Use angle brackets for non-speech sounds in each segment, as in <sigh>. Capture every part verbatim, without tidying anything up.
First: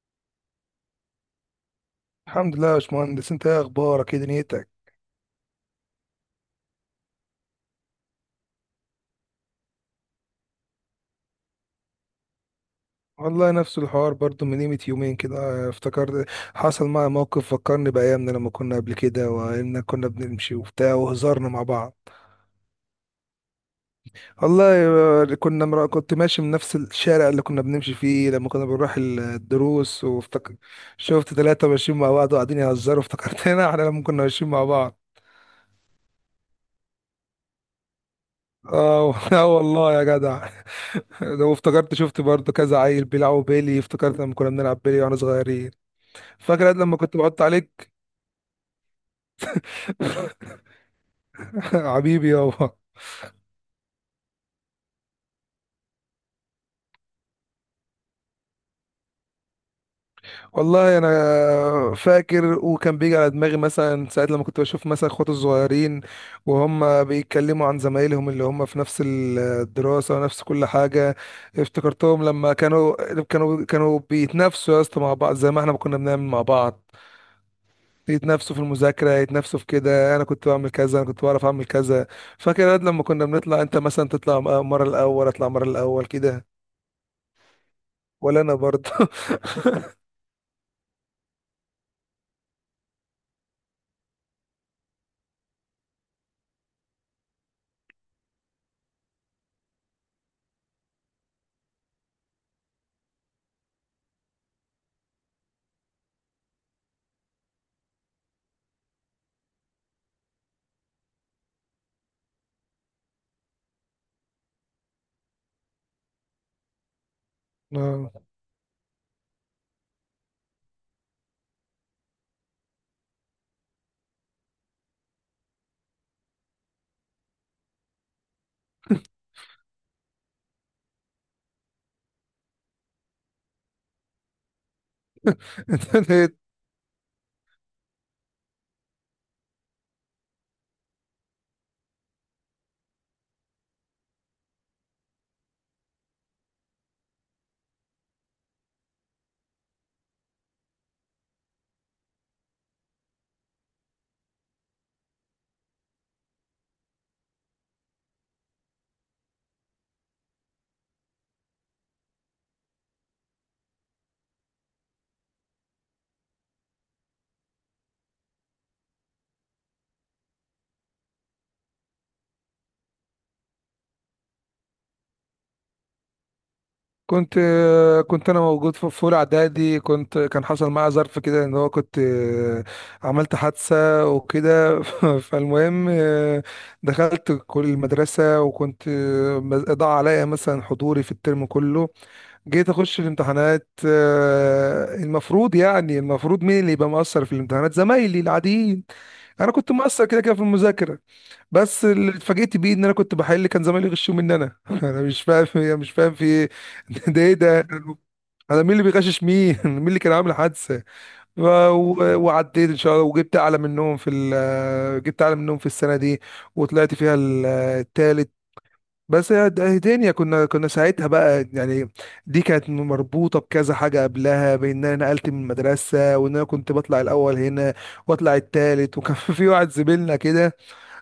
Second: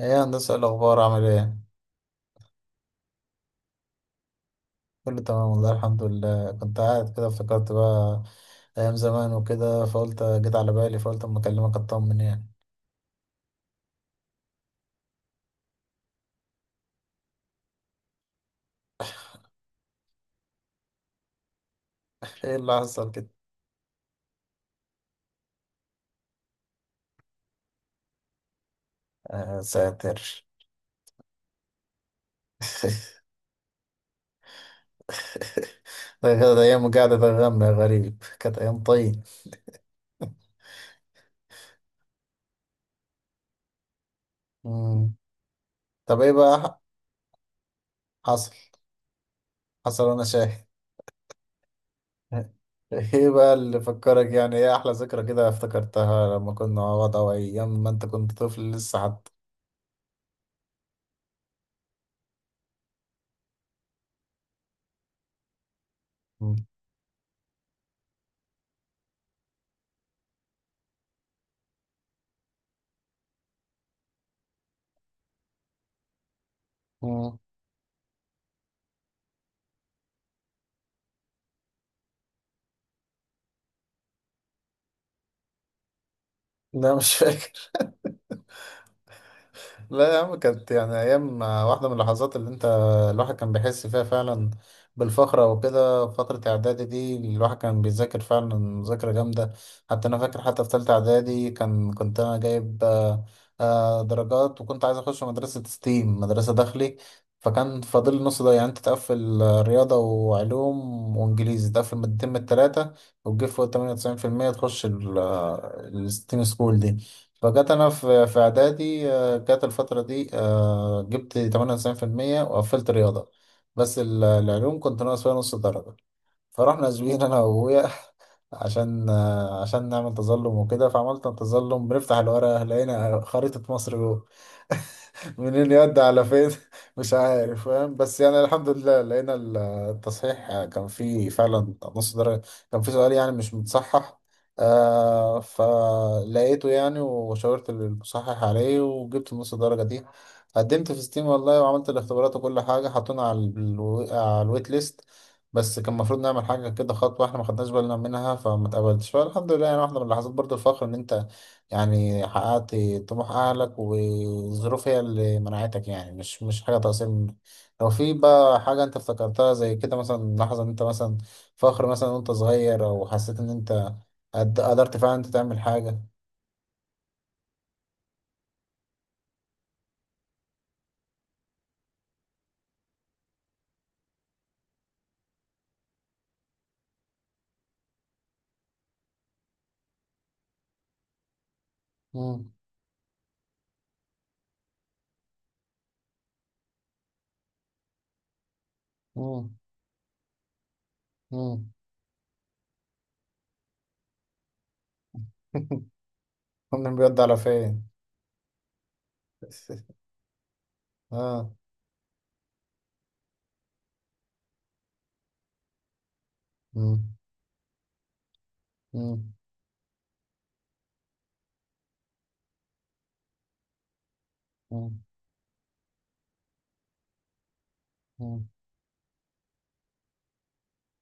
ايه يا هندسة، إيه الأخبار؟ عامل ايه؟ الحمد لله يا باشمهندس، انت ايه اخبارك؟ ايه دنيتك؟ كله تمام والله الحمد لله. كنت قاعد كده افتكرت بقى أيام زمان وكده، فقلت جيت على بالي فقلت أما أكلمك أطمن يعني. والله نفس الحوار برضو من قيمة يومين كده، اه، افتكرت. حصل معايا موقف فكرني بأيامنا لما كنا قبل كده، وإن كنا بنمشي وبتاع وهزرنا مع بعض. <laughs> ايه اللي حصل كده؟ والله، اه، كنا مرا... كنت ماشي من نفس الشارع اللي كنا بنمشي فيه لما كنا بنروح ال- آه الدروس، ساتر. وافتكر. شفت ثلاثة ماشيين مع بعض وقاعدين يهزروا، <laughs> افتكرتنا. <laughs> احنا لما كنا ماشيين مع بعض. ده كانت أيام، قاعدة ده غم يا غريب، كانت أيام اه. طيب. <laughs> اه والله يا جدع. <laughs> ده، وافتكرت شفت برضو كذا عيل بيلعبوا بيلي، افتكرت لما كنا بنلعب بيلي مم. واحنا صغيرين. طب ايه فاكر قد بقى لما كنت بعط عليك؟ حصل؟ حصل وأنا <laughs> شاهد. حبيبي <laughs> يابا. ايه بقى اللي فكرك يعني؟ ايه أحلى ذكرى كده افتكرتها لما كنا مع بعض، أو أيام ما أنت كنت طفل لسه حتى؟ والله انا فاكر، وكان بيجي على دماغي مثلا ساعات لما كنت بشوف مثلا اخواتي الصغيرين، مم. وهم بيتكلموا عن زمايلهم اللي هم في نفس الدراسة ونفس كل حاجة. افتكرتهم لما كانوا كانوا كانوا بيتنافسوا يا اسطى مع بعض زي ما احنا كنا بنعمل مع بعض. مم. يتنافسوا في المذاكرة، يتنافسوا في كده، أنا كنت بعمل كذا، أنا كنت بعرف أعمل كذا. فاكر يا واد لما كنا بنطلع، أنت مثلا تطلع مرة الأول، أطلع مرة الأول كده؟ لا مش فاكر. ولا أنا برضه. لا يا عم، كانت يعني أيام، واحدة من اللحظات اللي أنت الواحد كان بيحس فيها فعلا بالفخر أو كده. فترة إعدادي دي الواحد كان بيذاكر فعلا مذاكرة جامدة، حتى أنا فاكر حتى في تالتة إعدادي كان كنت أنا جايب آه، آه، درجات، وكنت عايز أخش مدرسة ستيم، مدرسة داخلي. فكان فاضل لي النص ده، يعني أنت تقفل آه، رياضة وعلوم وإنجليزي، تقفل مادتين من التلاتة وتجيب فوق تمانية وتسعين في المية تخش ال- آه، الستيم سكول دي. فجت انا في آه. في اعدادي، جات الفترة دي، آه، جبت تمانية وتسعين في المية وقفلت رياضة، بس ال- العلوم كنت ناقص فيها نص درجة. فرحنا زوين أنا وأبويا <laughs> عشان، آه، عشان نعمل تظلم وكده. فعملت تظلم، بنفتح الورقة لقينا خريطة مصر جوه، منين يد على <laughs> فين <laughs> مش عارف فاهم، بس يعني الحمد لله لقينا ال- التصحيح كان فيه فعلا نص درجة، كان فيه سؤال يعني مش متصحح، آه فلقيته يعني، وشاورت المصحح عليه وجبت نص درجة دي. قدمت في ستيم والله، وعملت الاختبارات وكل حاجة، حطونا على الو... على الويت ليست. بس كان المفروض نعمل حاجة كده، خطوة احنا ما خدناش بالنا منها، فما اتقبلتش. فالحمد لله يعني، واحدة من لحظات برضو الفخر، ان انت يعني حققت طموح أهلك، والظروف هي اللي منعتك، يعني مش مش حاجة تقصير منك. لو في بقى حاجة أنت افتكرتها زي كده، مثلا لحظة أنت مثلا فخر مثلا وأنت صغير، أو حسيت إن أنت قد- قدرت فعلا أنت تعمل حاجة؟ كنت آه، كنت انا موجود في في اولى اعدادي. كنت كان حصل معايا ظرف كده ان هو كنت آه، عملت حادثه وكده. <laughs> فالمهم، آه، دخلت كل المدرسه، وكنت آه، ضاع عليا مثلا حضوري في الترم كله. مم. جيت اخش الامتحانات، آه، المفروض يعني المفروض مين اللي يبقى مقصر في الامتحانات؟ زمايلي العاديين. انا مم. كنت مقصر كده كده في المذاكره. مم. بس اللي اتفاجئت بيه ان انا كنت بحل، كان زمايلي يغشوا مني انا. <laughs> انا مش فاهم يعني <laughs> مش فاهم في ايه. كنا <laughs> بيود ده ايه على ده؟ فين؟ انا مين اللي بيغشش مين؟ <laughs> مين اللي <laughs> كان عامل حادثه؟ ف- آه. و- وعديت ان شاء الله، وجبت اعلى منهم في ال- آه، جبت اعلى منهم في السنه دي، وطلعت فيها مم. ال- آه، التالت. بس مم. هي د- هي دنيا كنا كنا ساعتها بقى يعني. دي كانت مربوطه بكذا حاجه قبلها، بان مم. انا نقلت من المدرسه، وان انا كنت بطلع الاول هنا واطلع مم. التالت. وكان <laughs> في واحد زميلنا كده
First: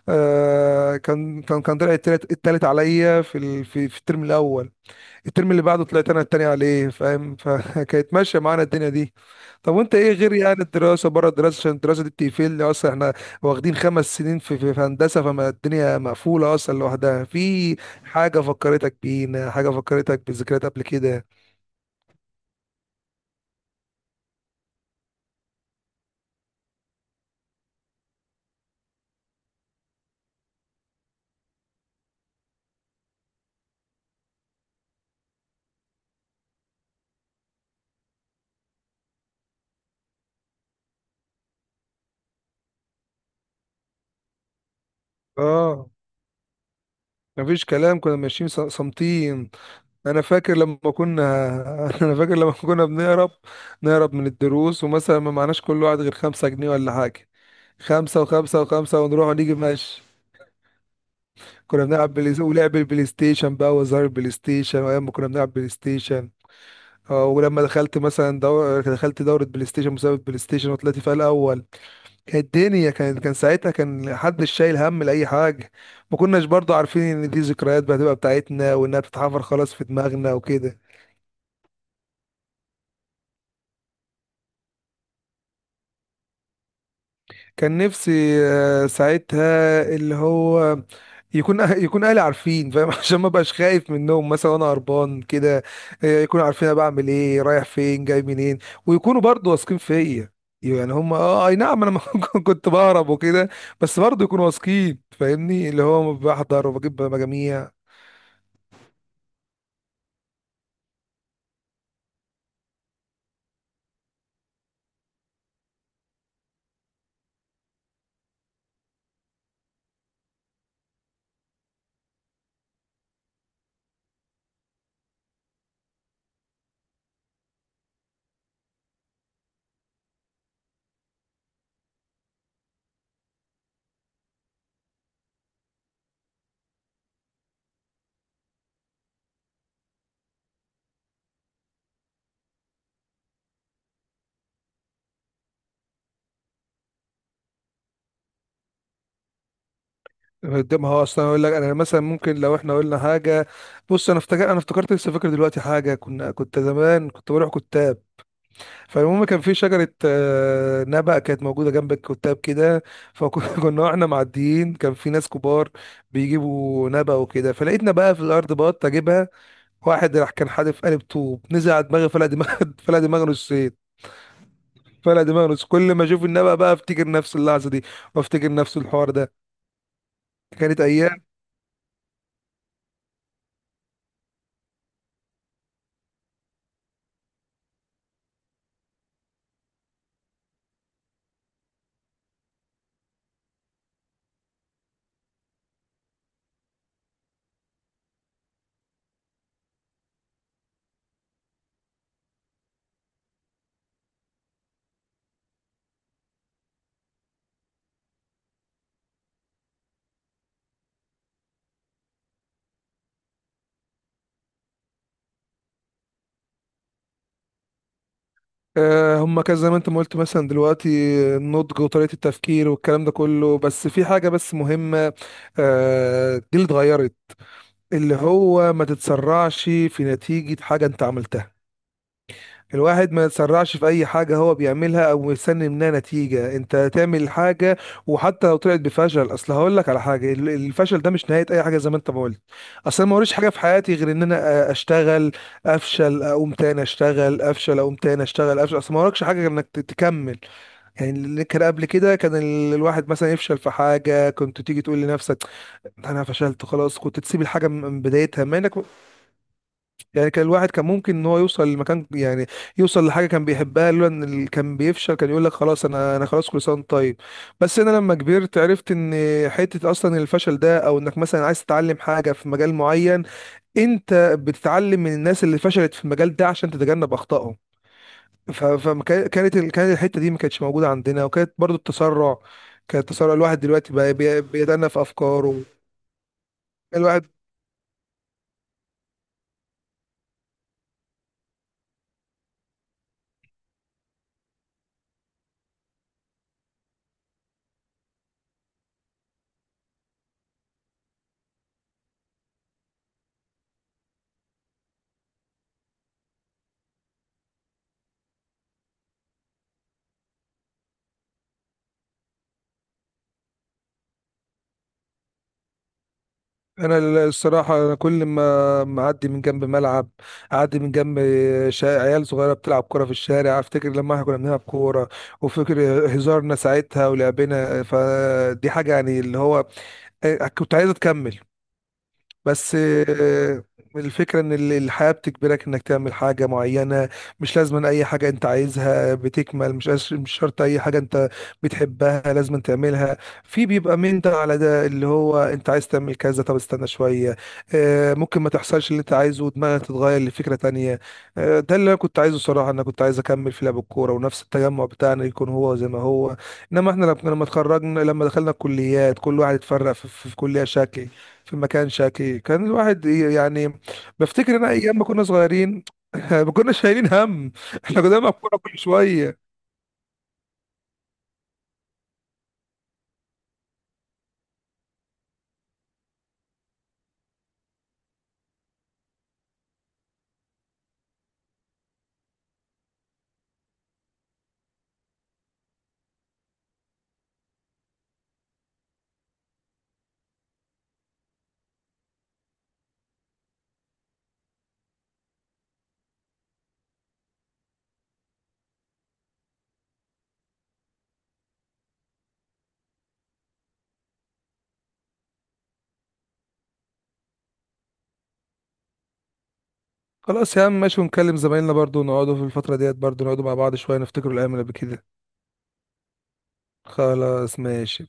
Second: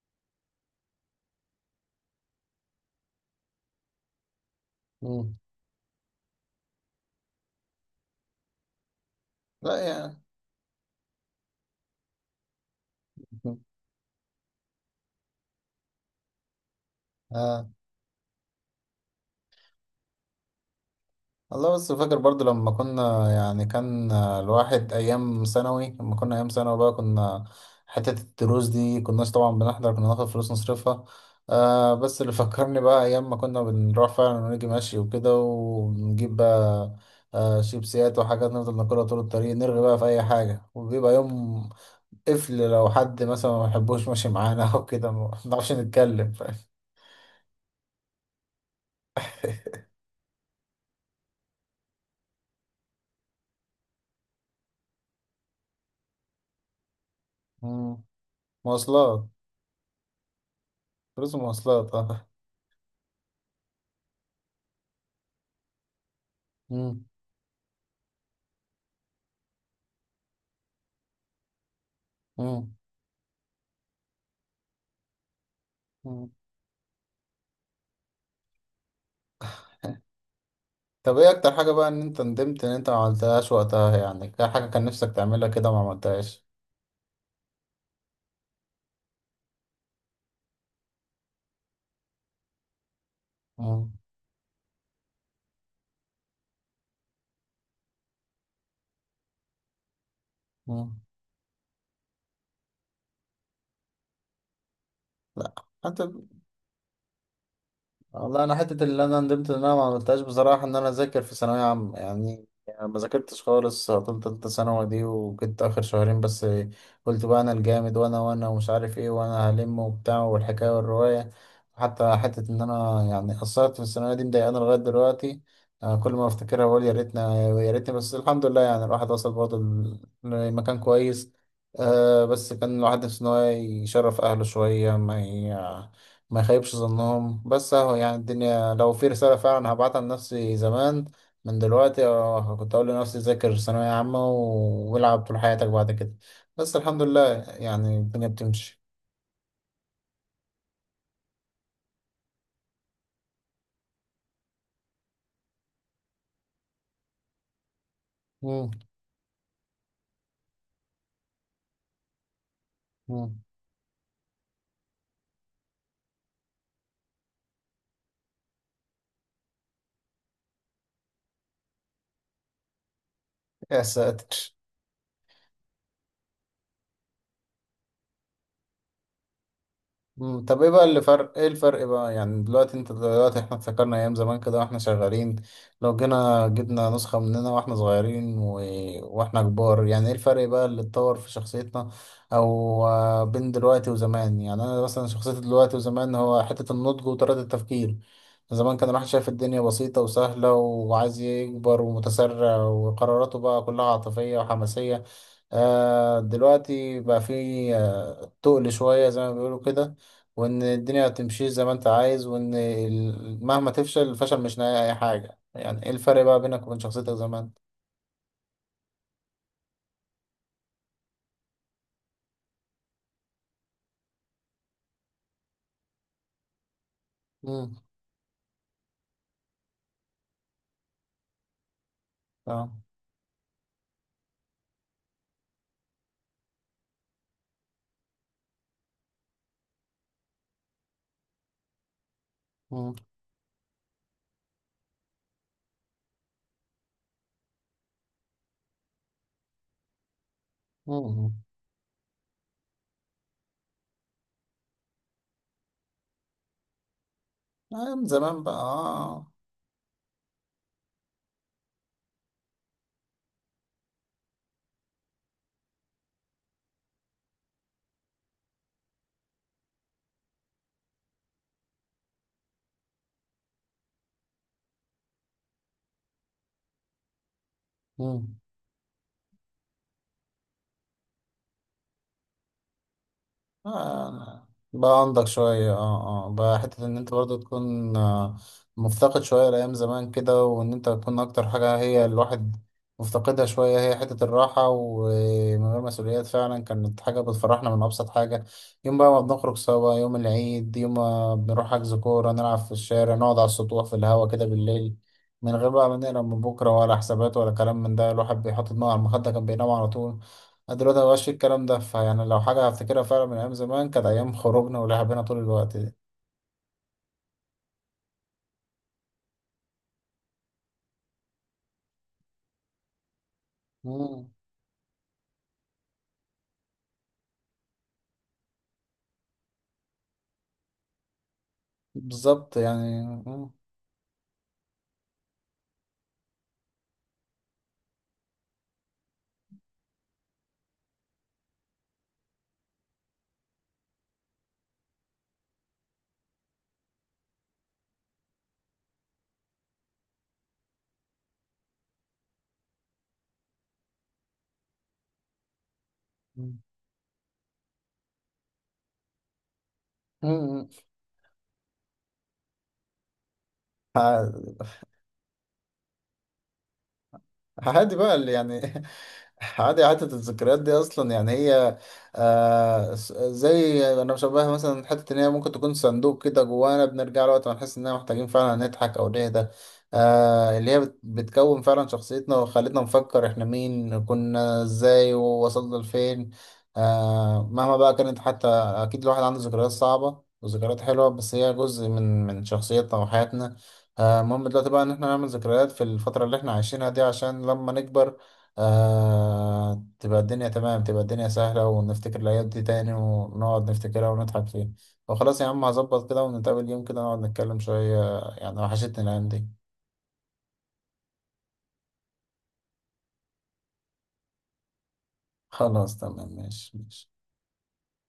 آه كان كان كان طلع التالت, التالت عليا في ال... في في الترم الاول. مم. الترم اللي بعده طلعت انا التاني عليه، فاهم؟ <laughs> فكانت ماشيه معانا الدنيا دي. طب لا وانت ايه يعني. غير يعني الدراسه؟ بره الدراسه، عشان الدراسه دي بتقفلني اصلا. احنا واخدين خمس سنين في في في هندسه، فما الدنيا مقفوله اصلا لوحدها. آه في حاجه فكرتك بينا؟ حاجه فكرتك بذكريات قبل كده؟ والله. بس فاكر برضو لما كنا يعني، كان الواحد أيام ثانوي، لما كنا أيام ثانوي بقى كنا حتة الدروس دي كناش طبعا بنحضر، كنا ناخد فلوس نصرفها. آه، بس اللي فكرني بقى، أيام ما كنا بنروح فعلا ونيجي ماشي وكده، ونجيب بقى آه شيبسيات وحاجات نفضل ناكلها طول الطريق، نرغي بقى في أي حاجة. وبيبقى يوم قفل لو حد مثلا ما بيحبوش ماشي معانا <laughs> أو كده ما بنعرفش اه، نتكلم، فاهم؟ مفيش كلام، كنا ماشيين ص- صامتين. <laughs> انا فاكر لما كنا. <laughs> انا فاكر لما كنا بنهرب، نهرب من الدروس، ومثلا ما معناش كل واحد غير خمسة جنيه ولا حاجة، مم. خمسة وخمسة وخمسة، مواصلات، ونروح ونيجي ماشي. فلوس كنا المواصلات بنلعب اه. بلاي، ولعب البلاي ستيشن بقى وزار البلاي ستيشن، وايام ما كنا بنلعب بلاي ستيشن. مم. اه، ولما دخلت مثلا دور... دخلت دورة بلاي ستيشن، مسابقة بلاي ستيشن، وطلعت فيها الأول. كانت مم. الدنيا، كان كان ساعتها كان حدش شايل هم لأي حاجة. ما مم. كناش برضو عارفين إن دي ذكريات بقى هتبقى بتاعتنا، وإنها بتتحفر خلاص في دماغنا وكده. طب ايه اكتر حاجة بقى ان انت ندمت ان انت ما عملتهاش وقتها؟ يعني كان حاجة كان نفسك تعملها كده ما عملتهاش. كان نفسي آه، ساعتها اللي هو يكون أه- يكون اهلي عارفين، فاهم؟ <laughs> عشان ما بقاش خايف مم. منهم مثلا وانا هربان كده. آه، يكونوا عارفين انا بعمل ايه، رايح فين، جاي منين. ويكونوا برضو واثقين فيا. يعني مم. هم اه اي نعم، انا <laughs> ما كنت بهرب وكده. بس برضو يكونوا واثقين لا فاهمني اللي انت. هو بحضر وبجيب مجاميع. والله انا حته اللي انا ندمت ان انا ما عملتهاش بصراحه، ان انا اذاكر في ثانويه عامه، يعني يعني ما ذاكرتش خالص طول تالتة ثانوي دي، وكنت اخر شهرين بس قلت بقى انا الجامد، وانا وانا ومش عارف ايه، وانا هلم وبتاع، والحكايه والروايه. حتى حته ان انا يعني قصرت في الثانويه دي مضايقاني لغايه دلوقتي. أنا كل ما افتكرها بقول يا ريتنا، يا ريتني. بس الحمد لله يعني الواحد وصل برضه ل- لمكان كويس. أه، بس كان الواحد نفسه ان هو يشرف اهله شويه، ما ي... ما يخيبش ظنهم. بس اهو يعني، الدنيا لو في رسالة فعلا هبعتها لنفسي زمان من دلوقتي، اه كنت أقول لنفسي ذاكر ثانوية عامة، و- والعب طول حياتك بعد كده. بس الحمد لله يعني الدنيا بتمشي. قدامها اصلا، اقول لك انا مثلا ممكن لو احنا قلنا حاجه. بص، انا افتكر انا افتكرت لسه فاكر دلوقتي حاجه. كنا كنت زمان كنت بروح كتاب. مم. فالمهم كان في شجرة آه، نبق كانت موجودة جنب الكتاب كده. مم. فكنا <laughs> واحنا معديين كان في ناس كبار بيجيبوا نبق وكده، فلقيتنا بقى في الأرض بط أجيبها. واحد راح كان حادف قالب طوب، نزل على دماغي، فلقى دماغ. <laughs> فلقى دماغه يا نصين، ساتر. فلقى دماغه نص. كل ما أشوف النبق بقى، أفتكر نفس اللحظة دي، وأفتكر نفس الحوار ده. مم، طب ايه كانت بقى اللي أيام. فرق؟ ايه الفرق بقى، يعني دلوقتي انت، دلوقتي احنا افتكرنا ايام زمان كده واحنا شغالين. لو جينا جبنا نسخة مننا واحنا صغيرين و... واحنا كبار، يعني ايه الفرق بقى اللي اتطور في شخصيتنا؟ او آه، بين دلوقتي وزمان، يعني انا مثلا شخصيتي دلوقتي وزمان، هو حتة النضج وطريقة التفكير. زمان كان الواحد شايف الدنيا بسيطة وسهلة، وعايز يكبر ومتسرع وقراراته بقى كلها عاطفية وحماسية. آه، دلوقتي بقى في تقل شوية زي ما بيقولوا كده، وإن الدنيا هتمشي زي ما أنت عايز، وإن ال- مهما تفشل، الفشل مش نهاية أي حاجة. يعني إيه الفرق بقى بينك وبين شخصيتك زمان؟ آه، هما كان زي ما أنت ما قلت مثلا دلوقتي، النضج وطريقة التفكير والكلام ده كله. بس في حاجة بس مهمة، آه، جيل اتغيرت، مم. اللي هو ما تتسرعش في نتيجة حاجة انت عملتها. آه. الواحد ما يتسرعش في اي حاجة هو بيعملها او يستني منها نتيجة. انت تعمل حاجة، وحتى لو طلعت بفشل، اصل هقول لك على حاجة، ال- الفشل ده مش نهاية اي حاجة، زي ما انت ما قلت. مم. اصل أنا ما وريش حاجة في حياتي غير ان انا أ- اشتغل، افشل، اقوم تاني اشتغل، افشل، اقوم تاني اشتغل، افشل. اصل ما وراكش حاجة غير انك ت- تكمل. يعني مم. اللي كان قبل كده، كان ال- الواحد مثلا يفشل في حاجة، كنت تيجي تقول لنفسك انا فشلت خلاص، كنت تسيب الحاجه من من أيام زمان بدايتها، ما انك بقى. يعني كان الواحد كان ممكن ان هو يوصل لمكان، يعني يوصل لحاجه كان بيحبها، لولا ان ال- كان بيفشل، كان يقول لك خلاص انا انا خلاص، كل سنه وأنت طيب. بس انا لما كبرت عرفت ان حته اصلا الفشل ده، او انك مثلا عايز تتعلم حاجه في مجال معين، انت بتتعلم من الناس اللي فشلت في المجال ده عشان تتجنب اخطائهم. آه. فكانت ال- كانت الحته دي ما كانتش موجوده عندنا، وكانت برضو التسرع. كان التسرع، الواحد دلوقتي بقى بي- آه بيتأنى في بقى عندك افكاره. شوية اه اه بقى حتة ان انت الواحد، برضو تكون، آه، مفتقد شوية لأيام زمان كده. وان انت تكون، اكتر حاجة هي الواحد مفتقدها شوية، هي حتة الراحة ومن غير مسؤوليات. فعلا كانت حاجة بتفرحنا من أبسط حاجة، يوم بقى ما بنخرج سوا، يوم العيد، يوم ما بنروح حجز كورة نلعب في الشارع، نقعد على السطوح في الهوا كده بالليل، من غير بقى ما نقلق من بكرة، ولا حسابات ولا كلام من ده. الواحد بيحط دماغه على المخدة كان بينام على طول. أنا دلوقتي مبقاش في الكلام ده. فيعني لو حاجة هفتكرها فعلا من أيام زمان، كانت أيام خروجنا ولعبنا طول الوقت دي. انا ال- الصراحه أنا كل ما معدي من جنب ملعب، اعدي من جنب شا- عيال صغيره بتلعب كوره في الشارع، افتكر لما احنا مم. كنا بنلعب كوره، وفكر هزارنا ساعتها ولعبنا. فدي حاجه يعني اللي هو كنت عايزه تكمل. بالظبط بس يعني. مم. آه، الفكرة ان ال- الحياة بتجبرك انك تعمل حاجة معينة. مش لازم اي حاجة انت عايزها بتكمل، مش أش- مش شرط اي حاجة انت بتحبها لازم تعملها. في بيبقى من ده على ده، اللي هو انت عايز تعمل كذا، طب استنى شوية. آه، ممكن ما تحصلش اللي انت عايزه ودماغك تتغير لفكرة تانية. آه، ده اللي انا كنت عايزه صراحة. انا كنت عايز اكمل في لعب الكورة، ونفس التجمع بتاعنا يكون هو زي ما هو. انما احنا لما لما اتخرجنا، لما دخلنا الكليات، كل واحد اتفرق في في- في كلية مم. شكل، في مكان شكلي. كان الواحد ي- يعني بفتكر مم. انا ايام ما كنا صغيرين. <laughs> ما كناش شايلين هم، عادي احنا بقى كنا اللي بنلعب كوره يعني كل شويه. <laughs> عادي، عادة الذكريات دي أصلا يعني هي، آه س- زي أنا بشبهها مثلا، حتة إن هي ممكن تكون صندوق كده جوانا، بنرجع له وقت ما نحس إننا محتاجين فعلا نضحك أو نهدى. آه اللي هي بت- بتكون فعلا شخصيتنا، وخلتنا نفكر إحنا مين كنا إزاي ووصلنا لفين. آه، مهما بقى كانت، حتى أكيد الواحد عنده ذكريات صعبة وذكريات حلوة، بس هي جزء من من شخصيتنا وحياتنا. آه، المهم دلوقتي بقى ان احنا نعمل ذكريات في الفترة اللي احنا عايشينها دي، عشان لما نكبر آه تبقى الدنيا تمام، تبقى الدنيا سهلة، ونفتكر الأيام دي تاني، ونقعد نفتكرها ونضحك فيها. وخلاص يا عم هظبط كده، ونتقابل يوم كده نقعد نتكلم شوية، يعني وحشتني الأيام دي. خلاص يا عم، ماشي، ونكلم زمايلنا برضو، نقعدوا في الفتره ديت برضو، نقعدوا مع بعض شويه، نفتكروا الايام اللي قبل كده. خلاص تمام، ماشي ماشي. خلاص ماشي.